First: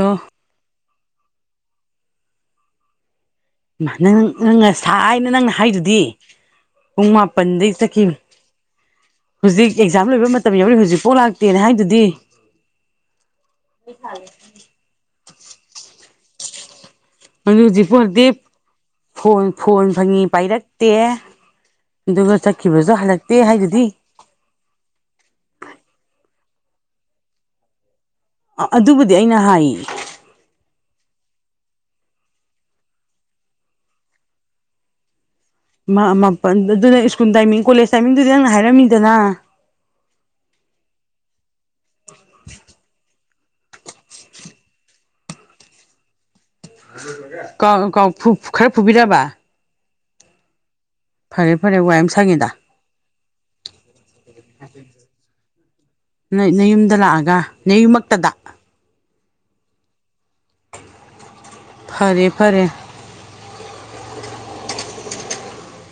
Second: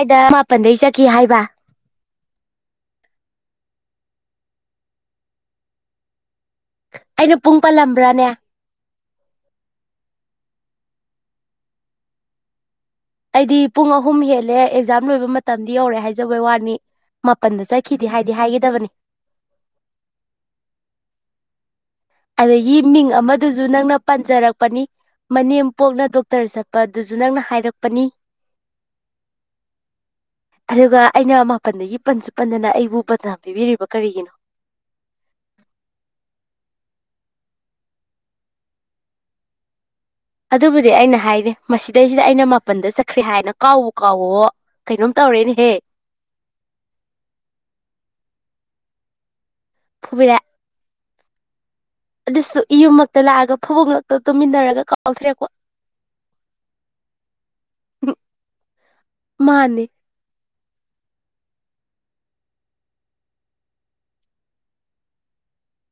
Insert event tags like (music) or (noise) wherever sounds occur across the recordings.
ꯑꯩꯗ ꯃꯥꯄꯜꯗꯩ ꯆꯠꯈꯤ ꯍꯥꯏꯕ ꯅ ꯅꯪ ꯉꯁꯥꯏꯅ ꯅꯪꯅ ꯍꯥꯏꯗꯨꯗꯤ ꯄꯨꯡ ꯑꯩꯅ ꯄꯨꯡ ꯃꯥꯄꯟꯗꯩ ꯆꯠꯈꯤꯕ ꯄꯜꯂꯝꯕ꯭ꯔꯥꯅꯦ ꯍꯧꯖꯤꯛ ꯑꯦꯛꯖꯥꯝ ꯂꯣꯏꯕ ꯃꯇꯝ ꯌꯥꯎꯔꯤ ꯍꯧꯖꯤꯛꯐꯥꯎ ꯂꯥꯛꯇꯦꯅ ꯍꯥꯏꯗꯨꯗꯤ ꯑꯩꯗꯤ ꯄꯨꯡ ꯑꯍꯨꯝ ꯍꯦꯜꯂꯦ ꯑꯦꯛꯖꯥꯝ ꯂꯣꯏꯕ ꯃꯇꯝꯗꯤ ꯌꯧꯔꯦ ꯍꯥꯏꯖꯕꯩ ꯋꯥꯅꯤ ꯑꯗꯨ ꯃꯥꯄꯟꯗ ꯍꯧꯖꯤꯛꯐꯥꯎ ꯆꯠꯈꯤꯗ ꯍꯧꯛꯇꯤ ꯍꯥꯏꯗꯤ ꯍꯥꯏꯒꯗꯕꯅꯤ ꯐꯣꯟ ꯐꯣꯟ ꯐꯪꯉꯤ ꯄꯥꯏꯔꯛꯇꯦ ꯑꯗꯨꯒ ꯑꯗꯒꯤ ꯆꯠꯈꯤꯕꯁꯨ ꯃꯤꯡ ꯍꯜꯂꯛꯇꯦ ꯑꯃꯗꯨꯁꯨ ꯍꯥꯏꯗꯨꯗꯤ ꯅꯪꯅ ꯄꯟꯖꯔꯛꯄꯅꯤ ꯃꯅꯦꯝ ꯄꯣꯛꯅ ꯗꯣꯛꯇꯔ ꯆꯠꯄ ꯑꯗꯨꯁꯨ ꯅꯪꯅ ꯍꯥꯏꯔꯛꯄꯅꯤ ꯑꯗꯨꯕꯨꯗꯤ ꯑꯩꯅ ꯍꯥꯏ ꯑꯗꯨꯒ ꯑꯩꯅ ꯃꯥꯄꯜꯗꯒꯤ ꯄꯟꯁꯨ ꯄꯟꯗꯅ ꯑꯩꯕꯨ ꯄꯠꯅꯥ ꯄꯤꯕꯤꯔꯤꯕ ꯀꯔꯤꯒꯤꯅꯣ ꯃꯥꯄꯜ ꯑꯗꯨꯅ ꯁ꯭ꯀꯨꯜ ꯇꯥꯏꯃꯤꯡ ꯀꯣꯂꯦꯖ ꯇꯥꯏꯃꯤꯡꯗꯨꯗꯤ ꯅꯪ ꯍꯥꯏꯔꯝꯃꯤꯗꯅ ꯑꯗꯨꯕꯨꯗꯤ ꯑꯩꯅ ꯍꯥꯏꯔꯤ ꯃꯁꯤꯗꯩꯁꯤꯗ ꯑꯩꯅ ꯃꯥꯄꯟꯗ ꯆꯠꯈ꯭ꯔꯦ ꯍꯥꯏꯅ ꯀꯥꯎꯋ ꯀꯥꯎꯋ ꯀꯩꯅꯣꯝ ꯇꯧꯔꯦꯅꯍꯦ ꯈꯔ ꯐꯨꯕꯤꯗꯔꯕ ꯐꯨꯕꯤꯔꯥ ꯐꯔꯦ ꯐꯔꯦ ꯋꯥꯏꯦꯝ ꯑꯗꯨꯁꯨ ꯌꯨꯝꯃꯛꯇ ꯂꯥꯛꯑꯒ ꯐꯨꯕꯣꯛ ꯉꯛꯇ ꯇꯨꯃꯤꯟꯅꯔꯒ ꯀꯥꯎꯊꯔꯛꯄ ꯅꯌꯨꯝꯗ ꯂꯥꯛꯑꯒ ꯅꯌꯨꯝꯃꯛꯇꯗ ꯃꯥꯅꯦ ꯐꯔꯦ ꯐꯔꯦ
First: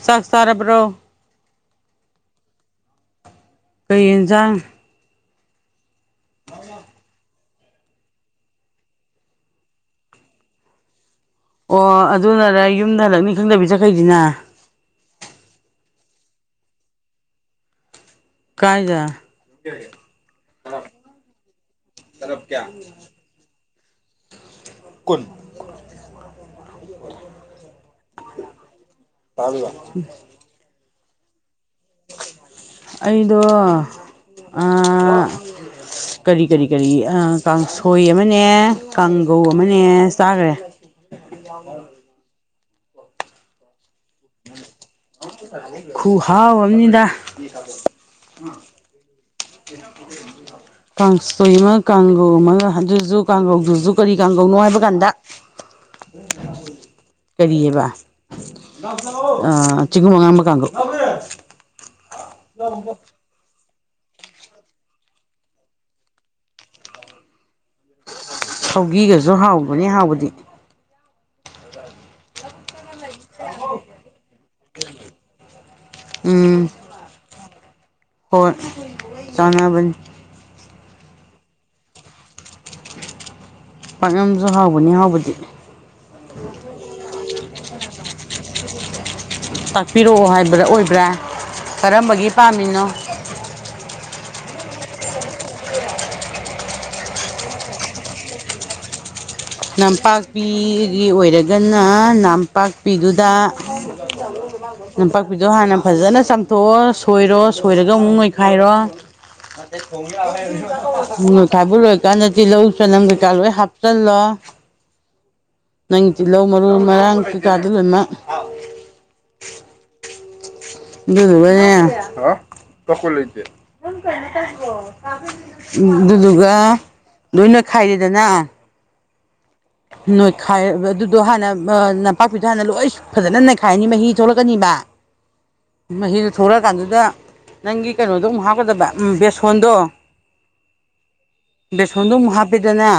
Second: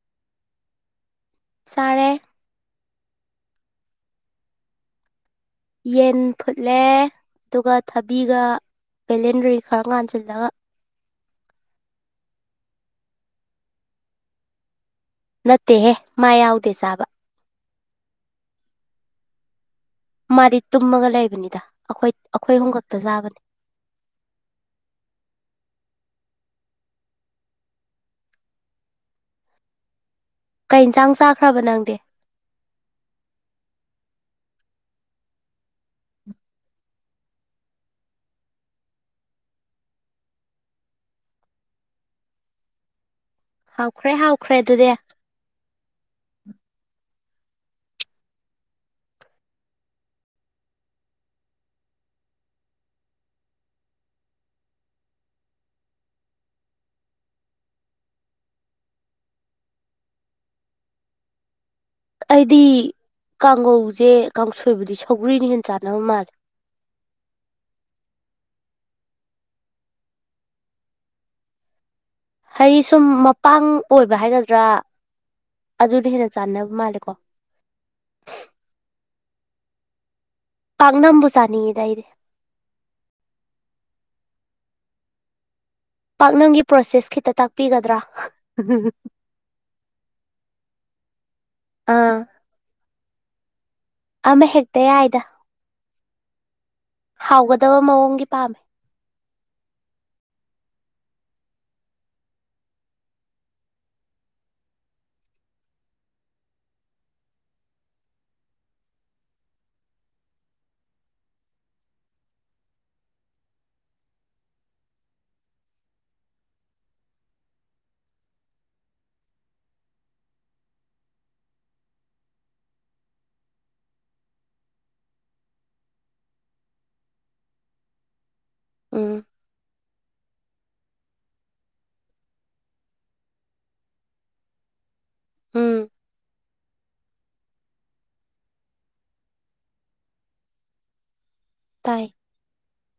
ꯆꯥꯛ ꯆꯥꯔꯕ꯭ꯔꯣ ꯆꯔꯦ ꯀꯟꯖꯥꯡ ꯌꯦꯟ ꯐꯨꯠꯂꯦ ꯑꯗꯨꯒ ꯊꯕꯤꯒ ꯕꯦꯂꯦꯟꯗ꯭ꯔꯤ ꯈꯔ ꯉꯥꯟꯁꯤꯜꯂꯒ ꯑꯣ ꯑꯗꯨꯅꯔ ꯌꯨꯝꯗ ꯍꯜꯂꯛꯅꯤ ꯈꯪꯗꯕꯤ ꯆꯠꯈꯩꯁꯤꯅ ꯅꯠꯇꯦꯍꯦ ꯃꯥ ꯌꯥꯎꯗꯦ ꯆꯥꯕ ꯀꯌꯥ ꯃꯥꯗꯤ ꯇꯨꯝꯃꯒ ꯂꯩꯕꯅꯤꯗ ꯑꯩꯈꯣꯏ ꯑꯩꯈꯣꯏ ꯍꯨꯝꯀꯛꯇ ꯆꯥꯕꯅꯤ (inaudible) ꯇꯥꯕꯤꯕ ꯀꯩ ꯏꯟꯁꯥꯡ ꯆꯥꯈ꯭ꯔꯕ ꯅꯪꯗꯤ ꯑꯩꯗꯣ ꯀꯔꯤ ꯀꯔꯤ ꯀꯔꯤ ꯀꯥꯡꯁꯣꯏ ꯑꯃꯅꯦ ꯀꯥꯡꯒꯧ ꯑꯃꯅꯦ ꯆꯥꯈ꯭ꯔꯦ ꯌꯥꯣ ꯍꯥꯎꯈ꯭ꯔꯦ ꯍꯥꯎꯈ꯭ꯔꯦ ꯑꯗꯨꯗꯤ ꯈꯨꯍꯥꯎ ꯑꯃꯅꯤꯅꯤꯗ ꯃ ꯀꯥꯡꯁꯣꯏ ꯑꯃ ꯀꯥꯡꯒꯧ ꯑꯃꯒ ꯑꯗꯨꯁꯨ ꯀꯥꯡꯒꯧꯗꯨꯁꯨ ꯀꯔꯤ ꯀꯥꯡꯒꯧꯅꯣ ꯍꯥꯏꯕ ꯀꯥꯟꯗ ꯀꯔꯤꯌꯦꯕ ꯑ ꯆꯤꯡ ꯃꯉꯑ ꯑꯃ ꯀꯥꯡꯈ ꯑꯩꯗꯤ ꯀꯥꯡꯉꯧꯁꯦ ꯀꯥꯡꯁꯣꯏꯕꯗꯤ ꯁꯧꯒ꯭ꯔꯤꯅ ꯍꯦꯟꯅ ꯆꯥꯟꯅꯕ ꯃꯥꯜꯂꯦ ꯁꯧꯒꯤꯒꯁꯨ ꯍꯥꯎꯕꯅꯤ ꯍꯥꯎꯕꯗꯤ ꯍꯥꯏꯗꯤ ꯁꯨꯝ ꯃꯄꯥꯡ ꯑꯣꯏꯕ ꯍꯥꯏꯒꯗ꯭ꯔꯥ ꯑꯗꯨꯅ ꯍꯦꯟꯅ ꯎꯝ ꯆꯥꯟꯅꯕ ꯃꯥꯜꯂꯦꯀꯣ ꯍꯣꯏ ꯆꯅꯕ ꯄꯥꯛꯅꯝꯕꯨ ꯆꯥꯅꯤꯡꯉꯤꯗ ꯑꯩꯗꯤ ꯄꯥꯛꯅꯝꯁꯨ ꯍꯥꯎꯕꯅꯤ ꯍꯥꯎꯕꯗꯤ ꯄꯥꯛꯅꯝꯒꯤ ꯄ꯭ꯔꯣꯁꯦꯁ ꯈꯤꯇ ꯇꯥꯛꯄꯤꯒꯗ꯭ꯔꯥ ꯇꯥꯛꯄꯤꯔꯛꯑꯣ ꯍꯥꯏꯕꯗ ꯑꯣꯏꯕ꯭ꯔꯥ ꯑꯥ ꯀꯔꯝꯕꯒꯤ ꯄꯥꯝꯃꯤꯅꯣ ꯑꯃ ꯍꯦꯛꯇ ꯌꯥꯏꯗ ꯍꯥꯎꯒꯗꯕ ꯃꯑꯣꯡꯒꯤ ꯄꯥꯝꯃꯦ ꯅꯝꯄꯥꯛꯄꯤꯒꯤ ꯑꯣꯏꯔꯒꯅ ꯅꯝꯄꯥꯛꯄꯤꯗꯨꯗ ꯒꯣ ꯂꯝꯝꯄꯥꯛꯄꯤꯗꯣ ꯍꯥꯟꯅ ꯐꯖꯅ ꯆꯥꯝꯊꯣꯛꯑꯣ ꯁꯣꯏꯔꯣ ꯁꯣꯏꯔꯒ ꯑꯃꯨꯛ ꯅꯣꯏꯈꯥꯏꯔꯣ ꯃ ꯈꯥꯏꯕ ꯂꯣꯏꯀꯥꯟꯗ ꯇꯤꯜꯂꯧ ꯆꯅꯝ ꯀꯩꯀꯥ ꯂꯣꯏ ꯍꯥꯞꯆꯜꯂꯣ ꯅꯪ ꯇꯤꯜꯍꯧ ꯃꯔꯨ ꯃꯔꯥꯡ ꯀꯩꯀꯥꯗꯨ ꯂꯣꯏꯅꯃꯛ ꯗꯨ ꯀ ꯀꯣ ꯂꯩꯦ ꯑꯗꯨꯗꯨꯒ ꯂꯣꯏꯅ ꯈꯥꯏꯔꯦꯗꯅ ꯎꯝ ꯅꯣꯏꯈꯥꯏ ꯑꯗꯨꯗꯣ ꯍꯥꯟꯅ ꯅꯝꯄꯥꯛꯄꯤꯗꯣ ꯍꯥꯟꯅ ꯂꯣꯏ ꯐꯖꯅ ꯅꯩꯈꯥꯏꯅꯤ ꯃꯍꯤ ꯊꯣꯛꯂꯛꯀꯅꯤꯕ ꯎꯝ ꯃꯍꯤꯗꯨꯣ ꯊꯣꯛꯂꯛꯑꯀꯥꯟꯗꯨꯗ ꯅꯪꯒꯤ ꯀꯩꯅꯣꯗꯣ ꯑꯃꯨꯛ ꯍꯥꯞꯀꯗꯕ ꯕꯦꯁꯣꯟꯗꯣ ꯇꯥꯏ ꯕꯦꯁꯣꯟꯗꯣ ꯑꯃꯨꯛ ꯍꯥꯞꯄꯦꯗꯅ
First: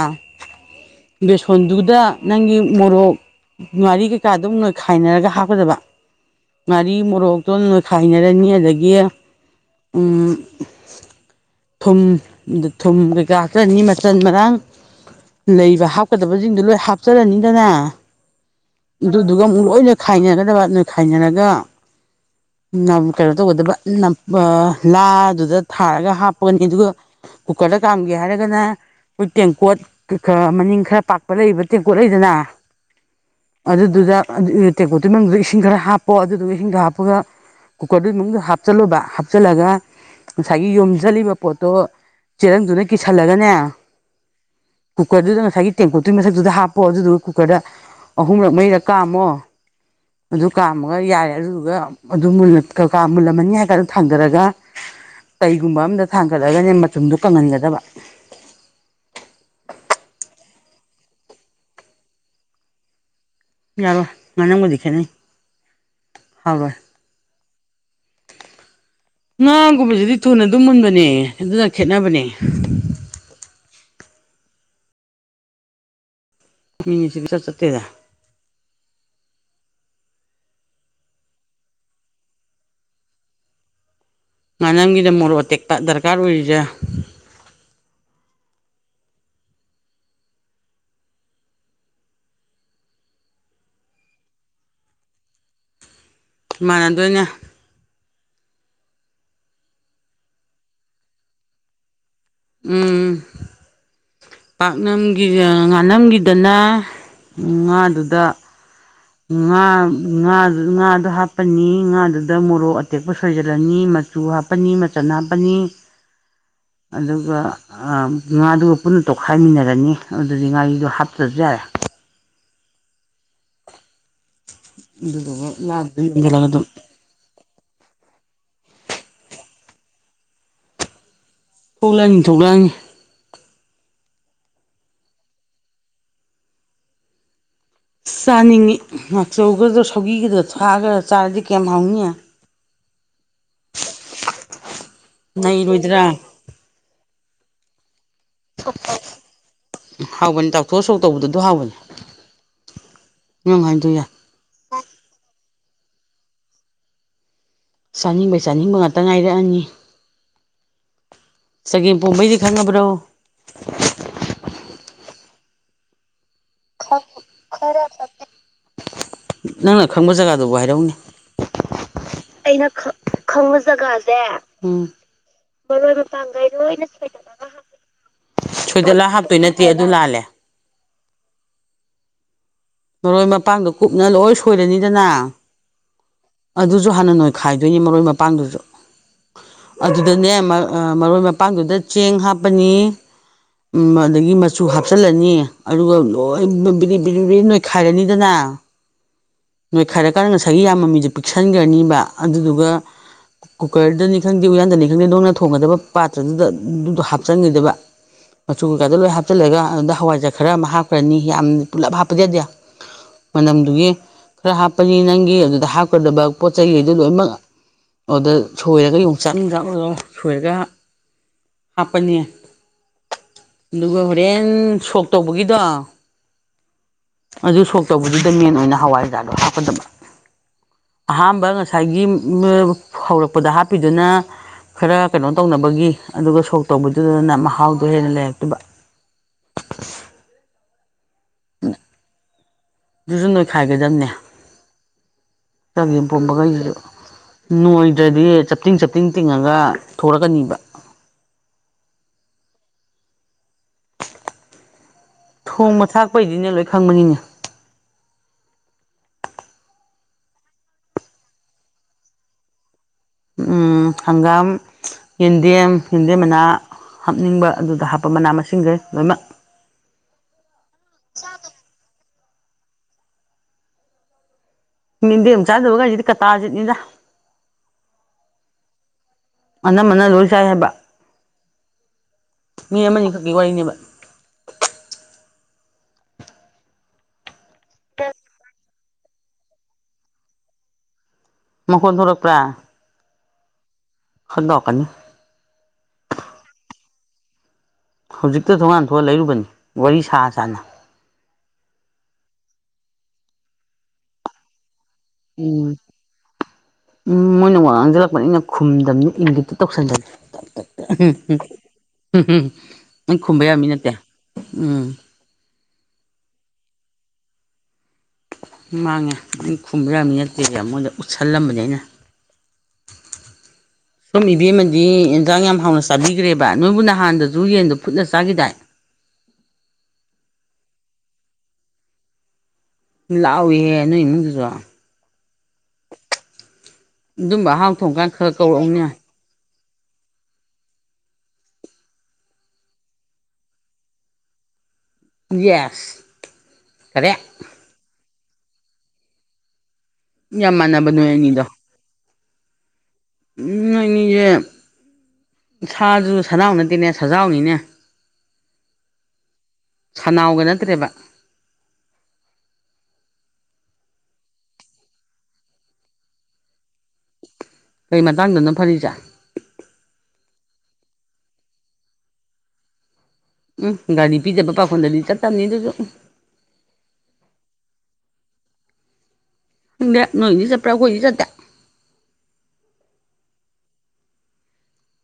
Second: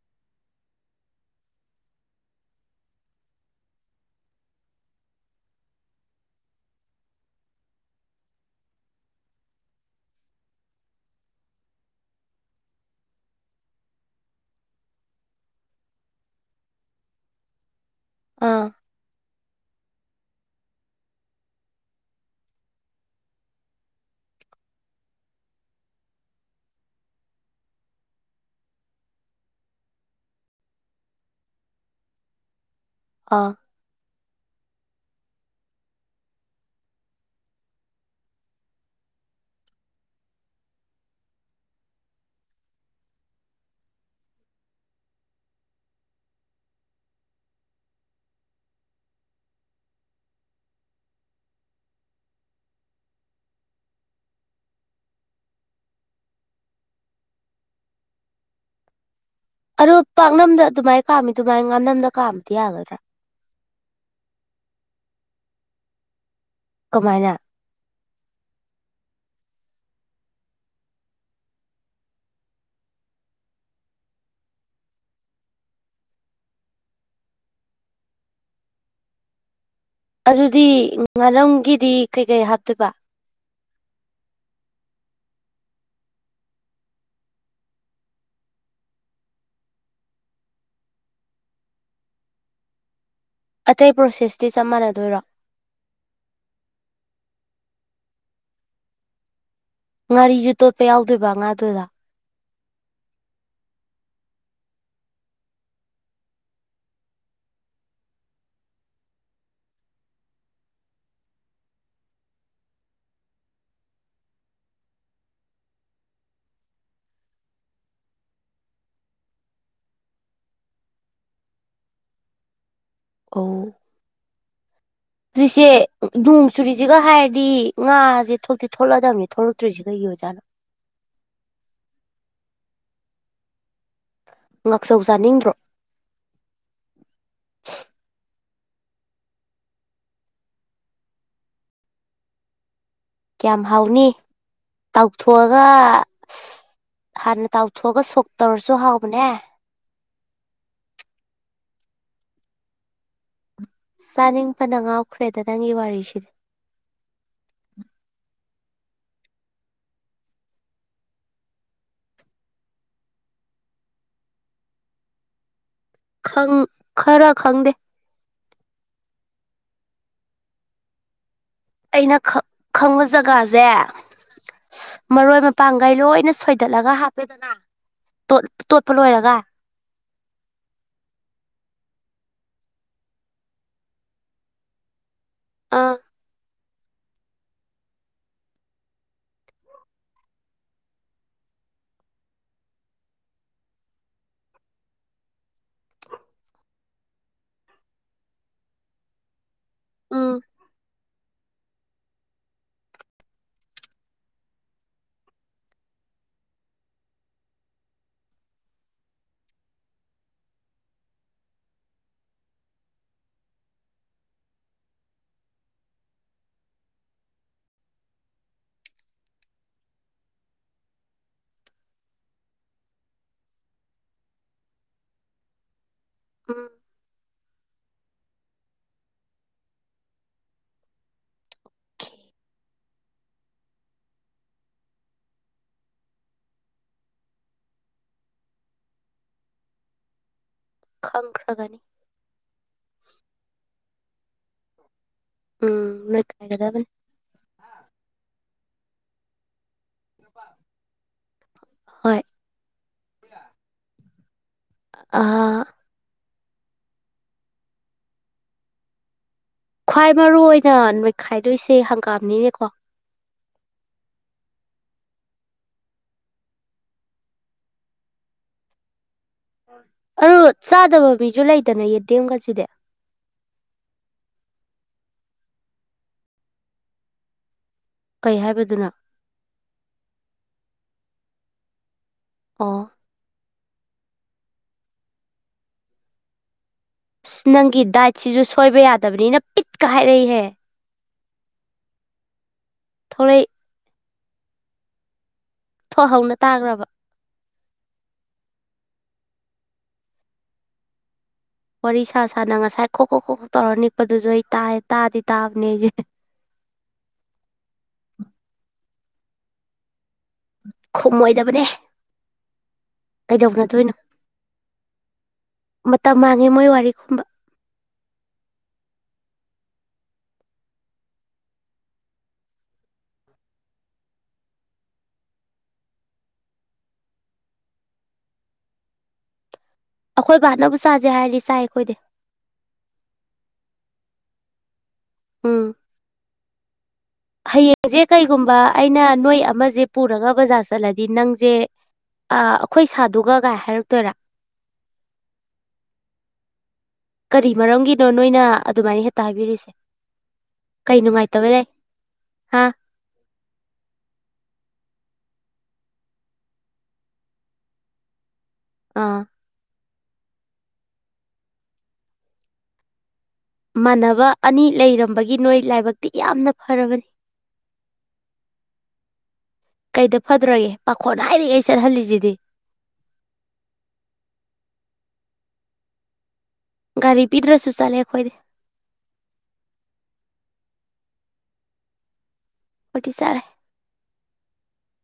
ꯕꯦꯁꯣꯟꯗꯨꯗ ꯅꯪꯒꯤ ꯃꯣꯔꯣꯛ ꯉꯥꯔꯤ ꯀꯩꯀꯥ ꯑꯗꯨꯝ ꯅꯣꯏꯈꯥꯏꯅꯔꯒ ꯍꯥꯞꯀꯗꯕ ꯉꯥꯔꯤ ꯃꯣꯔꯣꯛꯇꯣ ꯅꯣꯏꯈꯥꯏꯅꯔꯅꯤ ꯑꯗꯒꯤ ꯎꯝ ꯊꯨꯝ ꯊꯨꯝ ꯀꯩꯀꯥ ꯆ ꯑꯅꯤ ꯃꯆꯟ ꯃꯔꯥꯡ ꯂꯩꯕ ꯍꯥꯞ ꯆꯀꯗꯕꯁꯤꯡꯗꯨ ꯂꯣꯏ ꯍꯥꯞꯆꯔꯅꯤꯗꯅ ꯑꯥ ꯑꯗꯨꯗꯨꯒ ꯑꯃꯨꯛ ꯂꯣꯏꯅ ꯈꯥꯏꯅꯒꯗꯕ ꯅꯣꯏ ꯈꯥꯏꯅꯔꯒ ꯀꯩꯅꯣ ꯇꯧꯒꯗꯕ ꯂꯥꯗꯨꯗ ꯊꯥꯔꯒ ꯍꯥꯞꯄꯒꯅꯤ ꯑꯗꯨꯒ ꯀꯨꯀꯔꯗ ꯀꯥꯝꯒꯦ ꯍꯥꯏꯔꯒꯅ ꯑꯩꯈꯣꯏ ꯇꯦꯡꯀꯣꯠꯩ ꯈꯔ ꯃꯅꯤꯡ ꯈꯔ ꯄꯥꯛꯄ ꯂꯩꯕ ꯇꯦꯡꯀꯣꯠ ꯂꯩꯗꯅ ꯑꯥ ꯑꯗꯨꯗꯨꯗ ꯇꯦꯀꯣꯇꯨ ꯃꯅꯨꯡꯗꯨꯗ ꯏꯁꯤꯡ ꯈꯔ ꯍꯥꯞꯄꯣ ꯑꯗꯨꯗꯨꯒ ꯏꯁꯤꯡꯗ ꯍꯥꯞꯄꯒ ꯀꯨꯀꯔꯗꯨꯒꯤ ꯃꯅꯨꯡꯗ ꯍꯥꯞꯆꯜꯂꯨꯕ ꯍꯥꯞꯆꯤꯜꯂꯒ ꯉꯁꯥꯏꯒꯤ ꯌꯣꯝꯁꯤꯂꯤꯕ ꯄꯣꯠꯇꯣ ꯆꯦꯔꯪꯗꯨꯅ ꯀꯤꯁꯜꯂꯒꯅꯦ ꯀꯨꯀꯔꯗꯨꯗꯤ ꯅꯪ ꯊꯒꯦ ꯇꯦꯡꯀꯨꯠꯇꯨꯒꯤ ꯃꯊꯛꯇꯨꯗ ꯍꯥꯞꯄꯣ ꯑꯗꯨꯗꯨꯒ ꯀꯨꯀꯔꯗ ꯑꯍꯨꯝꯂꯛ ꯃꯩꯔꯛ ꯀꯥꯝꯃꯣ ꯑꯗꯨ ꯀꯥꯝꯃꯒ ꯌꯥꯔꯦ ꯑꯗꯨꯗꯨꯒ ꯑꯗꯨ ꯀꯀꯥ ꯃꯨꯜꯂꯝꯃꯅꯤ ꯍꯥꯏ ꯀꯥꯟꯗ ꯊꯥꯡꯊꯔꯒ꯫ ꯀꯩꯒꯨꯝꯕ ꯑꯝꯗ ꯊꯥꯡꯒꯠꯂꯒꯅꯦ ꯃꯆꯨꯝꯗꯣ ꯀꯪꯍꯟꯒꯗꯕ꯫ ꯑꯗꯨ ꯄꯥꯛꯅꯝꯗ ꯑꯗꯨꯃꯥꯏꯅ ꯀꯥꯝꯃꯤ ꯑꯗꯨꯃꯥꯏꯅ ꯉꯥꯝꯅꯝꯗ ꯀꯥꯝꯕꯗꯤ ꯌꯥꯒꯗ꯭ꯔꯥ ꯌꯥꯔꯣꯏ ꯉꯥꯅꯪꯕꯨꯗꯤ ꯈꯦꯠꯅꯩ ꯍꯥꯎꯔꯣꯏ ꯀꯃꯥꯏꯅ (inaudible) ꯉꯥꯒꯨꯝꯕꯁꯤꯗꯤ ꯊꯨꯅ ꯑꯗꯨꯝ ꯃꯨꯟꯕꯅꯦ ꯑꯗꯨꯅ ꯈꯦꯠꯅꯕꯅꯦ꯫ ꯃꯤꯉꯁꯤ ꯀ ꯆꯠ ꯆꯠꯇꯦꯗ꯫ ꯑꯗꯨꯗꯤ ꯉꯥꯔꯝꯒꯤꯗꯤ ꯀꯩꯀꯩ ꯍꯥꯞꯇꯣꯏꯕ ꯉꯥꯅꯪꯒꯤꯗ ꯃꯣꯔꯣꯛ ꯑꯇꯦꯛꯄ ꯗꯔꯀꯥꯔ ꯑꯣꯏꯔꯤꯁꯦꯥ ꯑꯇꯩ ꯄ꯭ꯔꯣꯁꯦꯁꯇꯤ ꯆꯞ ꯃꯥꯟꯅꯗꯣꯏꯔꯣ ꯏꯃꯥꯟꯅꯗꯣꯏꯅꯦ ꯉꯥꯔꯤꯁꯨ ꯇꯣꯠꯄ ꯌꯥꯎꯗꯣꯏꯕ ꯉꯥꯗꯨꯗ ꯎꯝ ꯄꯥꯛꯅꯝꯒꯤ ꯉꯥꯅꯝꯈꯤꯗꯅ ꯉꯥꯗꯨꯗ ꯉꯥ ꯉꯥ ꯉꯥꯗꯣ ꯍꯥꯞꯄꯅꯤ ꯉꯥꯗꯨꯗ ꯃꯣꯔꯣꯛ ꯑꯇꯦꯛꯄ ꯁꯣꯏꯖꯤꯜꯂꯅꯤ ꯃꯆꯨ ꯍꯥꯞꯄꯅꯤ ꯃꯆꯟ ꯍꯥꯞꯄꯅꯤ ꯑꯗꯨꯒ ꯉꯥꯗꯨꯒ ꯄꯨꯟꯅ ꯇꯣꯠꯈꯥꯏꯃꯤꯟꯅꯔꯅꯤ ꯑꯗꯨꯗꯤ ꯉꯥꯔꯤꯗꯣ ꯍꯥꯞꯇ꯭ꯔꯁꯨ ꯌꯥꯔꯦ ꯑꯣ ꯑꯗꯨꯗꯨꯒ ꯁꯨꯁꯦ ꯂꯥꯗꯨꯗ ꯌꯣꯝꯖꯜꯂꯒ ꯑꯗꯨꯝ ꯗꯣꯡꯁꯨꯔꯔꯤꯁꯤ ꯍꯥꯏꯔꯗꯤ ꯉꯥꯁꯦ ꯊꯣꯛꯇꯤ ꯊꯣꯛꯂꯛꯗꯕꯅꯤ ꯊꯣꯛꯂꯛꯇ꯭ꯔꯤꯁꯤ ꯀꯩꯒꯤ ꯑꯣꯏꯖꯠꯅꯣ꯫ ꯊꯣꯛꯂꯥꯡꯅꯤ ꯊ ꯊꯣꯛꯒꯂꯥꯡꯅꯤ ꯉꯥꯛꯆꯧ ꯆꯥꯅꯤꯡꯗ꯭ꯔꯣ ꯑ ꯆꯥꯅꯤꯡꯏꯤ ꯉꯥꯛꯆꯧꯒꯗꯣ ꯁꯧꯒꯤꯒꯗꯣ ꯊꯥꯒ ꯆꯥꯔꯗꯤ ꯀꯌꯥꯝ ꯍꯥꯎꯅꯤꯉ ꯀꯌꯥꯝ ꯍꯥꯎꯅꯤ ꯇꯥꯎꯊꯣꯛꯑꯒ ꯑ ꯅꯩꯔꯣꯏꯗ꯭ꯔꯥ ꯍꯥꯟꯅ ꯇ ꯊꯣꯡ ꯉꯒꯥ ꯁꯨꯞ ꯇꯧꯔꯁꯨ ꯍꯥꯎꯕꯅꯦ꯫ ꯍꯥꯎꯕꯅꯤ ꯗꯥꯛꯇꯣꯔ ꯁꯣꯛ ꯇꯧꯕꯗ ꯑꯗꯨ ꯍꯥꯎꯕꯅꯤꯅꯨꯡ ꯍꯥꯏ ꯆꯥꯅꯤꯡꯕꯅ ꯉꯥꯎꯈ꯭ꯔꯦꯗ ꯅꯪꯒꯤ ꯋꯥꯔꯤꯁꯤꯗꯤ ꯆꯥꯅꯤꯡꯕꯩ ꯆꯥꯅꯤꯡꯕ ꯉꯥꯛꯇ ꯉꯥꯏꯔꯛꯑꯅꯤ ꯆꯒꯦꯝ ꯄꯣꯝꯕꯩꯗꯤ ꯈꯪꯉꯕ꯭ꯔꯣ ꯈꯪ ꯈꯔ ꯈꯪꯗꯦ ꯅꯪꯅ ꯈꯪꯕ ꯖꯒꯥꯗꯨꯕꯨ ꯍꯥꯏꯔꯛꯅꯦ (inaudible) ꯑꯩꯅ ꯈꯪꯕ ꯖꯒꯥꯁꯦ ꯎꯝ ꯃꯔꯣꯏ ꯃꯄꯥꯡꯒꯩ ꯂꯣꯏꯅ ꯁꯣꯏꯗꯠꯂꯒ ꯍꯥꯞ ꯗꯅ ꯇꯣꯠꯄ ꯂꯣꯏꯔꯒ ꯑꯗꯨ ꯑꯗꯨ ꯂꯥꯜꯂꯦ ꯃꯔꯣꯏ ꯃꯄꯥꯡꯗꯣ ꯀꯨꯞꯅ ꯂꯣꯏ ꯁꯣꯏꯔꯅꯤꯗꯅ ꯑꯥ ꯑꯗꯨꯁꯨ ꯍꯥꯟꯅ ꯅꯣꯏꯈꯥꯏꯗꯣꯏꯅꯤ ꯃꯔꯣꯏ ꯃꯄꯥꯡꯗꯨꯁꯨ ꯑꯗꯨꯗꯅꯦ ꯃꯔꯣꯏ ꯃꯄꯥꯡꯗꯨꯗ ꯆꯦꯡ ꯍꯥꯞꯄꯅꯤ ꯎꯝ ꯑꯗꯒꯤ ꯃꯆꯨ ꯍꯥꯞꯆꯜꯂꯅꯤ ꯑꯗꯨꯒ ꯂꯣꯏ ꯕꯤꯔꯤ ꯕꯤꯔꯤ ꯅ‌ꯣꯏ ꯈꯥꯏꯔꯅꯤꯗꯅ ꯅꯣꯏꯈꯥꯏꯔꯀꯥꯟꯗ ꯎꯝ ꯉꯁꯥꯏꯒꯤ ꯌꯥꯝꯕ ꯃꯤꯁꯦ ꯄꯤꯛꯁꯟꯒ꯭ꯔꯅꯤꯕ ꯑꯗꯨꯗꯨꯒ ꯀꯨꯀ꯭ꯔꯗꯅꯤ ꯈꯪꯗꯦ ꯎꯌꯥꯟꯗꯅꯤ ꯈꯪꯗꯦ ꯗ‌ꯣꯝꯅ ꯊꯣꯡꯒꯗꯕ ꯄꯥꯇ꯭ꯔꯗꯨꯗ ꯑꯗꯨꯗꯣ ꯍꯥꯞꯆꯟꯈꯤꯗꯕ ꯃꯆꯨ ꯀꯩꯀꯥꯗꯣ ꯂꯣꯏ ꯍꯥꯞꯆꯤꯜꯂꯒ ꯑꯗꯨꯝꯗ ꯍꯋꯥꯏꯖꯔꯥꯛ ꯈꯔ ꯑꯃ ꯍꯥꯞꯈ꯭ꯔꯅꯤ ꯌꯥꯝ ꯄꯨꯂꯞ ꯍꯥꯞꯄ ꯌꯥꯗꯦ ꯃꯅꯝꯗꯨꯒꯤ ꯈꯔ ꯍꯥꯞꯄꯅꯤ ꯅꯪꯒꯤ ꯑꯗꯨꯗ ꯍꯥꯞꯀꯗꯕ ꯄꯣꯠ ꯆꯩꯈꯩꯗꯨ ꯂꯣꯏꯅꯃꯛ ꯑꯗꯨꯗ ꯁꯣꯏꯔꯒ ꯌꯣꯡꯆꯥꯛ ꯅꯨꯡꯖꯥꯛ ꯑꯣꯏꯣꯏꯔꯣ ꯁꯣꯏꯔꯒ ꯍꯥꯞꯄꯅꯦ ꯑꯗꯨꯒ ꯍꯣꯔꯦꯟ ꯁꯣꯛ ꯇꯧꯕꯒꯤꯗꯣ ꯑꯝ ꯑꯗꯨ ꯁꯣꯛꯇꯧꯕꯗꯨꯗ ꯃꯦꯟ ꯑꯣꯏꯅ ꯍꯋꯥꯏ ꯍꯖꯥꯗꯣ ꯍꯥꯞꯀꯗꯕ꯫ ꯑꯍꯥꯟꯕ ꯉꯁꯥꯏꯒꯤ ꯍꯧꯔꯛꯄꯗ ꯍꯥꯞꯄꯤꯗꯨꯅ ꯈꯔ ꯀꯩꯅꯣ ꯇꯧꯅꯕꯒꯤ ꯑꯗꯨꯒ ꯁꯣꯛ ꯇꯧꯕꯗꯨꯗꯅ ꯃꯍꯥꯎꯗꯣ ꯍꯦꯟꯅ ꯂꯩꯔꯛꯇꯕ (inaudible) ꯈꯪꯈ꯭ꯔꯕꯅꯤ ꯑꯗꯨꯁꯨ ꯅꯣꯏꯈꯥꯏꯒꯗꯝꯅꯦ ꯎꯝ ꯆꯒꯦꯝ ꯄꯣꯝꯕꯈꯩꯁꯤꯁꯨ ꯅꯣꯏꯈꯥꯏꯒꯗꯕꯅꯤ ꯅꯣꯏꯗ꯭ꯔꯗꯤ ꯆꯞꯇꯤꯡ ꯆꯞꯇꯤꯡ ꯇꯤꯡꯉꯒ ꯊꯣꯔꯛꯀꯅꯤꯕ ꯍꯣꯏ ꯊꯣꯡꯕ ꯊꯥꯛꯄꯩꯗꯤꯅꯦ ꯂꯣꯏ ꯈꯪꯕꯅꯤꯅꯦ ꯈ꯭ꯋꯥꯏ ꯃꯔꯨ ꯑꯣꯏꯅ ꯅꯣꯏ ꯈꯥꯏꯗꯣꯏꯁꯦ ꯍꯪꯒꯥꯝꯅꯤꯅꯦꯀꯣ ꯎꯝ ꯍꯪꯒꯥꯝ ꯌꯦꯟꯗꯦꯝ ꯌꯦꯟꯗꯦꯝ ꯃꯅꯥ ꯍꯥꯞꯅꯤꯡꯕ ꯑꯗꯨꯗ ꯍꯥꯞꯄ ꯃꯅꯥ ꯃꯁꯤꯡꯁꯦ ꯂꯣꯏꯅꯃꯛ ꯑꯗꯨ ꯆꯥꯗꯕ ꯃꯤꯁꯨ ꯂꯩꯗꯅ ꯌꯦꯗꯦꯝꯒꯁꯤꯗꯤ ꯌ‌ꯦꯟꯗꯦꯝ ꯆꯥꯗꯕꯒꯥꯁꯤꯗꯤ ꯀꯇꯥꯖꯤꯠꯅꯤꯗ ꯀꯩ ꯍꯥꯏꯕꯗꯨꯅ ꯑꯅꯝꯕꯅ ꯂꯣꯏ ꯆꯥꯏ ꯍꯥꯏꯕ ꯃꯤ ꯑꯣ ꯑꯃꯅꯤꯈꯛꯀꯤ ꯋꯥꯔꯤꯅꯦꯕ ꯑꯁ ꯅꯪꯒꯤ ꯗꯥꯏꯠꯁꯤꯁꯨ ꯁꯣꯏꯕ ꯌꯥꯗꯕꯅꯤꯅ ꯄꯤꯠꯀ ꯍꯥꯏꯔꯛꯏꯍꯦ ꯃꯈꯣꯟ ꯊꯣꯔꯛꯄ꯭ꯔꯥ ꯊꯣꯛꯂꯛ ꯈꯔꯥ ꯇꯧꯔꯛꯀꯅꯤ ꯊꯣꯛꯍꯧꯅ ꯇꯥꯈ꯭ꯔꯕ ꯍꯧꯖꯤꯛꯇ ꯊꯣꯡꯒꯥꯟ ꯊꯣꯛꯑ ꯂꯩꯔꯨꯕꯅꯤ ꯋꯥꯔꯤ ꯁꯥ ꯁꯥꯅ꯫ ꯋꯥꯔꯤ ꯁꯥ ꯁꯥꯅ ꯉꯁꯥꯏ ꯈꯣ ꯈꯣ ꯈꯣꯛ ꯇꯧꯔ ꯅꯤꯛꯄꯗꯨꯁꯨ ꯑꯩ ꯇꯥꯏ ꯇꯥꯗꯤ ꯇꯥꯕꯅꯦ ꯎꯝ ꯑꯩꯁꯦ꯫ ꯎꯝ ꯃꯣꯏꯅ ꯋꯥ ꯉꯥꯡꯁꯤꯜꯂꯛꯄꯅꯤꯅ ꯈꯨꯝꯗꯝꯅꯤ ꯏꯟꯒꯤꯠꯇꯥ ꯇꯧꯁꯟꯕꯅꯤ ꯎꯝ ꯈꯨꯝꯃꯣꯏꯗꯕꯅꯦ ꯎꯝꯝ ꯅꯪ ꯈꯨꯝꯕ ꯌꯥꯕꯃꯤ ꯅꯠꯇꯦ ꯀꯩꯗꯧꯅꯗꯣꯏꯅꯣ ꯎꯝ ꯃꯇꯝ ꯃꯥꯡꯉꯦ ꯃꯣꯏ ꯋꯥꯔꯤ ꯈꯨꯝꯕ ꯃꯥꯡꯉꯦ ꯑꯩꯅ ꯈꯨꯝꯕ ꯌꯥꯕꯃꯤ ꯅꯠꯇꯦꯁ‌ꯦ ꯃꯣꯏꯗ ꯎꯠꯁꯜꯂꯝꯕꯅꯤ ꯑꯩꯅ (inaudible) ꯁ‌ꯣꯝ ꯏꯕꯦꯝꯃꯗꯤ ꯌꯦꯟꯖꯥꯡ ꯌꯥꯝ ꯍꯥꯎꯅ ꯆꯥꯕꯤꯈ꯭ꯔꯦꯕ ꯅꯣꯏꯕꯨ ꯅꯍꯥꯟꯗꯁꯨ ꯌꯦꯟꯗꯣ ꯐꯨꯠꯂ ꯆꯥꯒꯤꯗꯥꯏ ꯑꯩꯈꯣꯏ ꯚꯅꯕꯨ ꯆꯥꯁꯦ ꯍꯥꯏꯔꯗꯤ ꯆꯥꯏ ꯑꯩꯈꯣꯏꯗꯤ ꯂꯥꯎ ꯏꯍꯦ ꯅꯣꯏ ꯏꯃꯨꯡꯗꯨꯁꯨ ꯎꯝ ꯑꯗꯨꯝꯕ ꯑꯍꯥꯎ ꯍꯌꯦꯡꯁꯦ ꯊꯣꯡꯀꯥꯟ ꯈꯔ ꯀꯩꯒꯨꯝꯕ ꯀꯧꯔꯛꯎꯅꯦ ꯑꯩꯅ ꯅꯣꯏ ꯑꯃꯁꯦ ꯄꯨꯔꯒ ꯕꯖꯥ꯭ꯔ ꯆꯠꯂꯗꯤ ꯅꯪꯁꯦ ꯑꯩꯈꯣꯏ ꯁꯥꯗꯨꯒ ꯀꯥꯏ ꯍꯥꯏꯔꯛꯇꯣꯏꯔꯥ ꯌꯦꯁ ꯀꯔꯦꯛ ꯀꯔꯤ ꯃꯔꯝꯒꯤꯅꯣ ꯅꯣꯏꯅ ꯑꯗꯨꯃꯥꯏꯅ ꯍꯦꯛꯇ ꯍꯥꯏꯕꯤꯔꯤꯁꯦ ꯌꯥꯝ ꯃꯥꯟꯅꯕ ꯀꯩ ꯅꯣꯏ ꯅꯨꯡꯉꯥꯏꯇꯕ ꯂꯩ ꯍꯥꯥ ꯎꯝ ꯅ‌ꯣꯏꯅꯤꯁ‌ꯦ ꯁꯥꯗꯨꯅ ꯁꯅꯥꯎ ꯅꯠꯇ‌ꯦ ꯁꯖꯥꯎꯅꯤꯅꯦ ꯑꯥ ꯁꯅꯥꯎꯒ ꯅꯠꯇ꯭ꯔꯦꯕ ꯃꯥꯟꯅꯕ ꯑꯅꯤ ꯂꯩꯔꯝꯕꯒꯤ ꯅꯣꯏ ꯂꯥꯏꯕꯛꯇꯤ ꯌꯥꯝꯅ ꯐꯔꯕꯅꯤ ꯀꯩ ꯃꯇꯥꯡꯗꯅ ꯐꯔꯤꯁꯦ ꯀꯩꯗ ꯐꯗ꯭ꯔꯒꯦ ꯄꯥꯈꯣꯠ ꯍꯥꯏꯔꯤꯉꯩ ꯆꯠꯍꯜꯂꯤꯁꯤꯗꯤ ꯎꯝ ꯒꯥꯔꯤ ꯄꯤꯖꯕ ꯄꯥꯈꯣꯟꯗꯗꯤ ꯆꯠꯇꯕꯅꯤ ꯑꯗꯨꯁꯨ ꯒꯥꯔꯤ ꯄꯤꯗ꯭ꯔꯁꯨ ꯆꯠꯂꯦ ꯑꯩꯈꯣꯏꯗꯤ ꯈꯪꯗꯦ ꯅꯣꯏꯗꯤ ꯆꯠꯄ꯭ꯔꯥ ꯑꯩꯈꯣꯏꯗꯤ ꯆꯠꯇꯦ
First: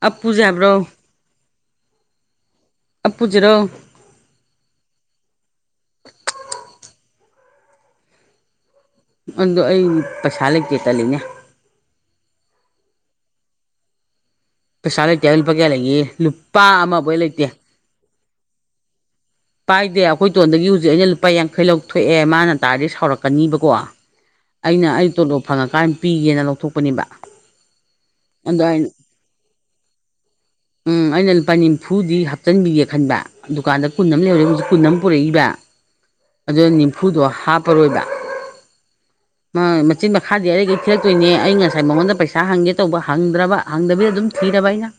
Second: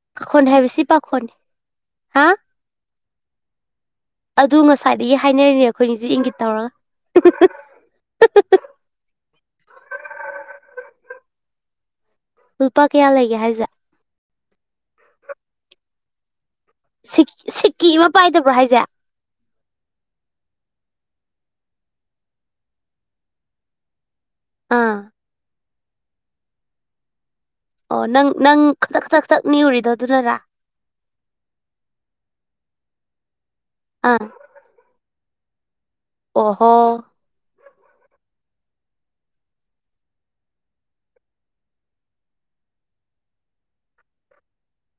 ꯑꯞꯄꯨꯁꯦ ꯄꯥꯈꯣꯟ ꯍꯥꯏꯕ꯭ꯔꯣ ꯍꯥꯏꯕꯁꯤ ꯄꯥꯈꯣꯟꯅꯤ ꯍꯥ ꯑꯄꯨꯖꯔꯣ ꯑꯗꯨ ꯉꯁꯥꯏꯗꯒꯤ ꯍꯥꯏꯅꯔꯤꯅꯦ ꯑꯩꯈꯣꯏꯅꯤꯁꯨ ꯏꯪꯒꯤꯠ ꯇꯧꯔꯒ ꯑꯗꯣ ꯑꯩ ꯄꯩꯁꯥ ꯂꯩꯇꯦ ꯇꯠꯜꯂꯤꯅꯦ ꯂꯨꯄꯥ ꯀꯌꯥ ꯂꯩꯒꯦ ꯍꯥꯏꯁꯦ ꯄꯩꯁꯥ ꯂꯩꯇ‌ꯦ ꯍꯥꯏ ꯂꯨꯄꯥ ꯀꯥꯌꯥ ꯂꯩꯒꯦꯌ‌ꯦ ꯁꯤꯛ ꯁꯤꯛꯀꯤ ꯑꯃ ꯄꯥꯏꯗꯕ꯭ꯔꯣ ꯍꯥꯏꯁꯦ ꯄꯥꯏꯗꯦ ꯑꯩꯈꯣꯏꯇꯣꯟꯗꯒꯤ ꯍꯧꯖꯤꯛ ꯑꯩꯅ ꯂꯨꯄꯥ ꯌꯥꯡꯈꯩ ꯂꯧꯊꯣꯛꯑꯦ ꯃꯥꯅ ꯇꯥꯔꯗꯤ ꯁꯥꯎꯔꯛꯀꯅꯤꯕꯀꯣ ꯑꯩꯅ ꯑꯥ ꯑꯩ ꯇꯣꯂꯣꯞ ꯐꯪꯉꯀꯥꯟꯗ ꯄꯤꯒꯦꯅ ꯂꯧꯊꯣꯛꯄꯅꯦꯕ ꯑꯣ ꯅꯪ ꯅꯪ ꯑꯗꯣ ꯑꯩꯅ ꯈꯇꯛ ꯈꯇꯛ ꯈꯊꯛ ꯅꯤꯛꯎꯔꯤꯗꯣ ꯑꯗꯨꯅꯔꯥ ꯎꯝ ꯑꯩꯅ ꯂꯨꯄꯥ ꯅꯤꯐꯨꯗꯤ ꯍꯥꯞꯆꯤꯟꯕꯤꯒꯦ ꯈꯟꯕ ꯗꯨꯀꯥꯟꯗ ꯀꯨꯟ ꯑꯥ ꯑꯃ ꯂꯩꯔꯦ ꯍꯧꯛ ꯀꯨꯟ ꯑꯃ ꯄꯨꯔꯛꯏꯕ ꯑꯗꯨ ꯑꯣꯍꯣ ꯅꯤꯝꯐꯨꯗꯣ ꯍꯥꯞꯄꯔꯣꯏꯕ ꯃꯆꯤꯟ ꯃꯈꯥꯗꯤ ꯑꯔꯗꯒꯤꯩ ꯊꯤꯔꯛꯇꯣꯏꯅꯦ ꯑꯩ ꯉꯁꯥꯏ ꯃꯉꯣꯟꯗ ꯄꯩꯁꯥ ꯍꯪꯒꯦ ꯇꯧꯕ ꯍꯪꯗ꯭ꯔꯕ ꯍꯪꯗꯕꯤꯗ ꯑꯗꯨꯝ ꯊꯤꯔꯕ ꯑꯩꯅ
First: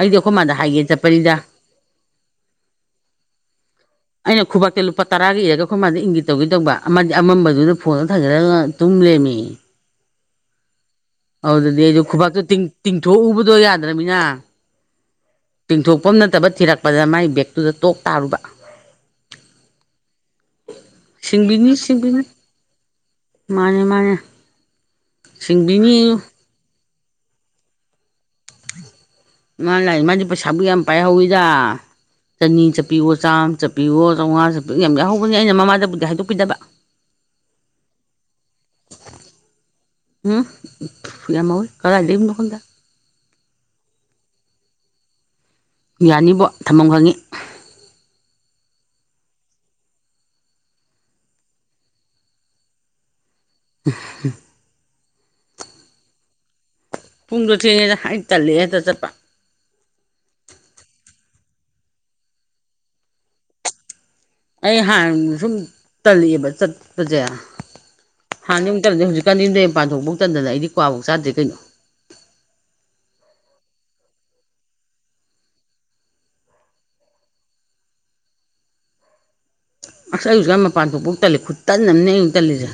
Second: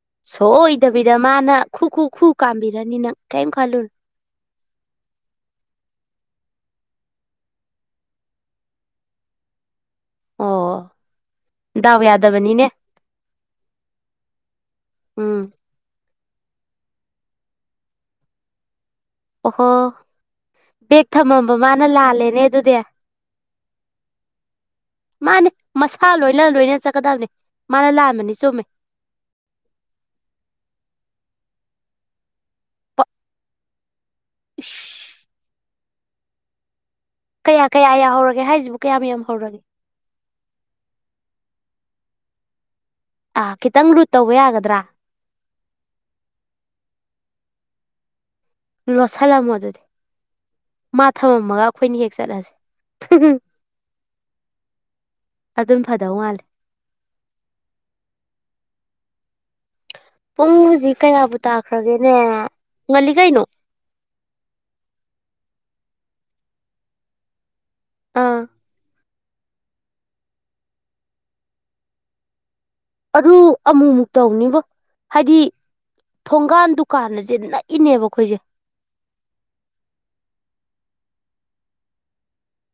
ꯑꯩꯗꯤ ꯑꯩꯈꯣꯏ ꯃꯥꯗ ꯍꯥꯏꯒꯦ ꯁꯣꯏꯗꯕꯤꯗ ꯆꯠꯄꯅꯤꯗ ꯃꯥꯅ ꯈꯨ ꯈꯨ ꯈꯨ ꯀꯥꯝꯕꯤꯔꯅꯤ ꯅꯪ ꯀꯩꯝ ꯈꯜꯂꯨꯅꯨ ꯑꯩꯅ ꯈꯨꯕꯥꯛꯇ ꯂꯨꯄꯥ ꯇꯔꯥꯒꯤ ꯏꯔꯒ ꯑꯩꯈꯣꯏ ꯃꯥꯗ ꯏꯟꯈꯤꯦ ꯇꯧꯒꯦ ꯇꯧꯕ ꯑꯃꯗꯤ ꯑꯃꯝꯕꯗꯨꯗ ꯐꯣꯟꯗ ꯊꯥꯖꯤꯠꯂꯒ ꯇꯨꯝ ꯂꯩꯔꯝꯃꯤꯌꯦ ꯑꯣ ꯑꯗꯨꯗꯤ ꯗꯥꯎ ꯑꯩꯁꯨ ꯈꯨꯕꯥꯛꯇꯣ ꯌꯥꯗꯕꯅꯤꯅꯦ ꯇꯤꯡꯊꯣꯛꯎꯕꯗꯣ ꯌꯥꯗ꯭ꯔꯅꯤꯅ ꯎꯝ ꯆꯤꯡꯊꯣꯛꯐꯝ ꯅꯠꯇꯕ ꯊꯤꯔꯛꯄꯗ ꯃꯥꯏ ꯕꯦꯒꯛꯇꯨꯗ ꯇꯣꯛ ꯇꯥꯔꯨꯕ ꯑꯣꯍꯣ ꯕꯦꯦꯛ ꯊꯝꯃꯝꯕ ꯁꯤꯡꯕꯤꯅꯤ ꯃꯥꯅ ꯁꯤꯡꯕꯤꯅꯤ ꯂꯥꯜꯂꯦꯅꯦ ꯑꯗꯨꯗꯤ ꯃꯥꯅꯦ ꯃꯥ ꯃꯥꯅꯦ ꯃꯁꯥ ꯂꯣꯏꯅ ꯂꯣꯏꯅ ꯆꯠꯀꯗꯕꯅꯤ ꯃꯥꯅ ꯂꯥꯟꯕꯅꯤ ꯆꯨꯝꯃꯦ ꯃꯥ ꯂꯥꯛ ꯃꯥꯗꯤ ꯄꯩꯁꯥꯕꯨ ꯌꯥꯝ ꯄꯥꯏꯍꯧꯋꯤꯗ ꯆꯅꯤ ꯆꯠꯄꯤꯌꯣ ꯆꯥꯝꯃ ꯆꯠꯄꯤ ꯕꯤꯌꯣ ꯆꯥꯝꯉꯥꯁꯨꯦ ꯌꯥꯝ ꯌꯥꯎꯍꯧꯒꯅꯤ ꯑꯩꯅ ꯃꯃꯥꯗꯕꯨꯗꯤ ꯍꯥꯏꯗꯣꯛꯄꯤꯗꯕ ꯀꯌꯥ ꯀꯌꯥ ꯌꯥꯍꯧꯔꯒꯦ ꯍꯥꯏꯁꯤꯕꯨ ꯀꯌꯥ ꯌꯥꯝ ꯍꯧꯧꯔꯒꯦ ꯎꯝ ꯌꯥꯝ ꯍꯥꯎꯋꯣꯏ ꯀꯔꯥꯏ ꯂꯩꯔꯤꯃꯣ ꯈꯪꯗꯦ ꯑꯥ ꯈꯤꯇꯪ ꯔꯨꯠ ꯇꯧꯕ ꯌꯥꯒꯗ꯭ꯔꯥ ꯌꯥꯅꯤꯕꯣ ꯊꯝꯐꯝ ꯈꯪꯉꯤ ꯂꯣꯠꯁꯤꯜꯂꯝꯃꯣ ꯑꯗꯨꯗꯤ ꯃꯥ ꯊꯝꯃꯝꯃꯒ ꯑꯩꯈꯣꯏꯅ ꯍꯦꯛ ꯆꯠꯂꯁꯦ (unintelligible) (unintelligible) ꯑꯗꯨꯝ ꯐꯗꯧ ꯃꯥꯟꯂꯦ ꯄꯨꯡꯗꯣ ꯊꯦꯡꯉꯦꯗ ꯑꯪ ꯇꯜꯂꯛꯑꯦꯗ ꯆꯠꯄ ꯄꯨꯡ ꯍꯧꯖꯤꯛ ꯀꯌꯥꯕꯨ ꯇꯥꯈ꯭ꯔꯒꯦꯅꯦ ꯉꯜꯂꯤ ꯀꯩꯅꯣ ꯑꯩ ꯍꯥꯟꯅ ꯁꯨꯝ ꯇꯂꯛꯑꯦꯕ ꯆꯠꯄꯁꯦ ꯑꯥ ꯍꯥꯟꯅ ꯃꯇꯝꯗꯗꯤ ꯍꯧꯖꯤꯛꯀꯥꯟꯗꯝ ꯌꯨꯝꯗꯩ ꯃꯄꯥꯟꯊꯣꯛꯐꯧ ꯇꯟꯗꯅ ꯑꯩꯗꯝ ꯀ꯭ꯋꯥꯐꯧ ꯆꯥꯗꯦ ꯀꯩꯅꯣ ꯑꯔꯨ ꯑꯃꯨꯛꯃꯨꯛ ꯇꯧꯅꯤꯕꯣ ꯍꯥꯏꯗꯤ ꯊꯣꯡꯒꯥꯟ ꯗꯨꯀꯥꯟ ꯑꯁꯦ ꯅꯛꯏꯅꯦꯕ ꯑꯩꯈꯣꯏꯁꯦ ꯑꯁ ꯑꯩ ꯑꯁꯨꯛꯌꯥꯝ ꯃꯄꯥꯟ ꯊꯣꯛꯄꯣꯛ ꯇꯜꯂꯤ ꯈꯨꯠꯇꯟ ꯑꯃꯅꯤ ꯑꯩ ꯇꯜꯂꯤꯁꯦ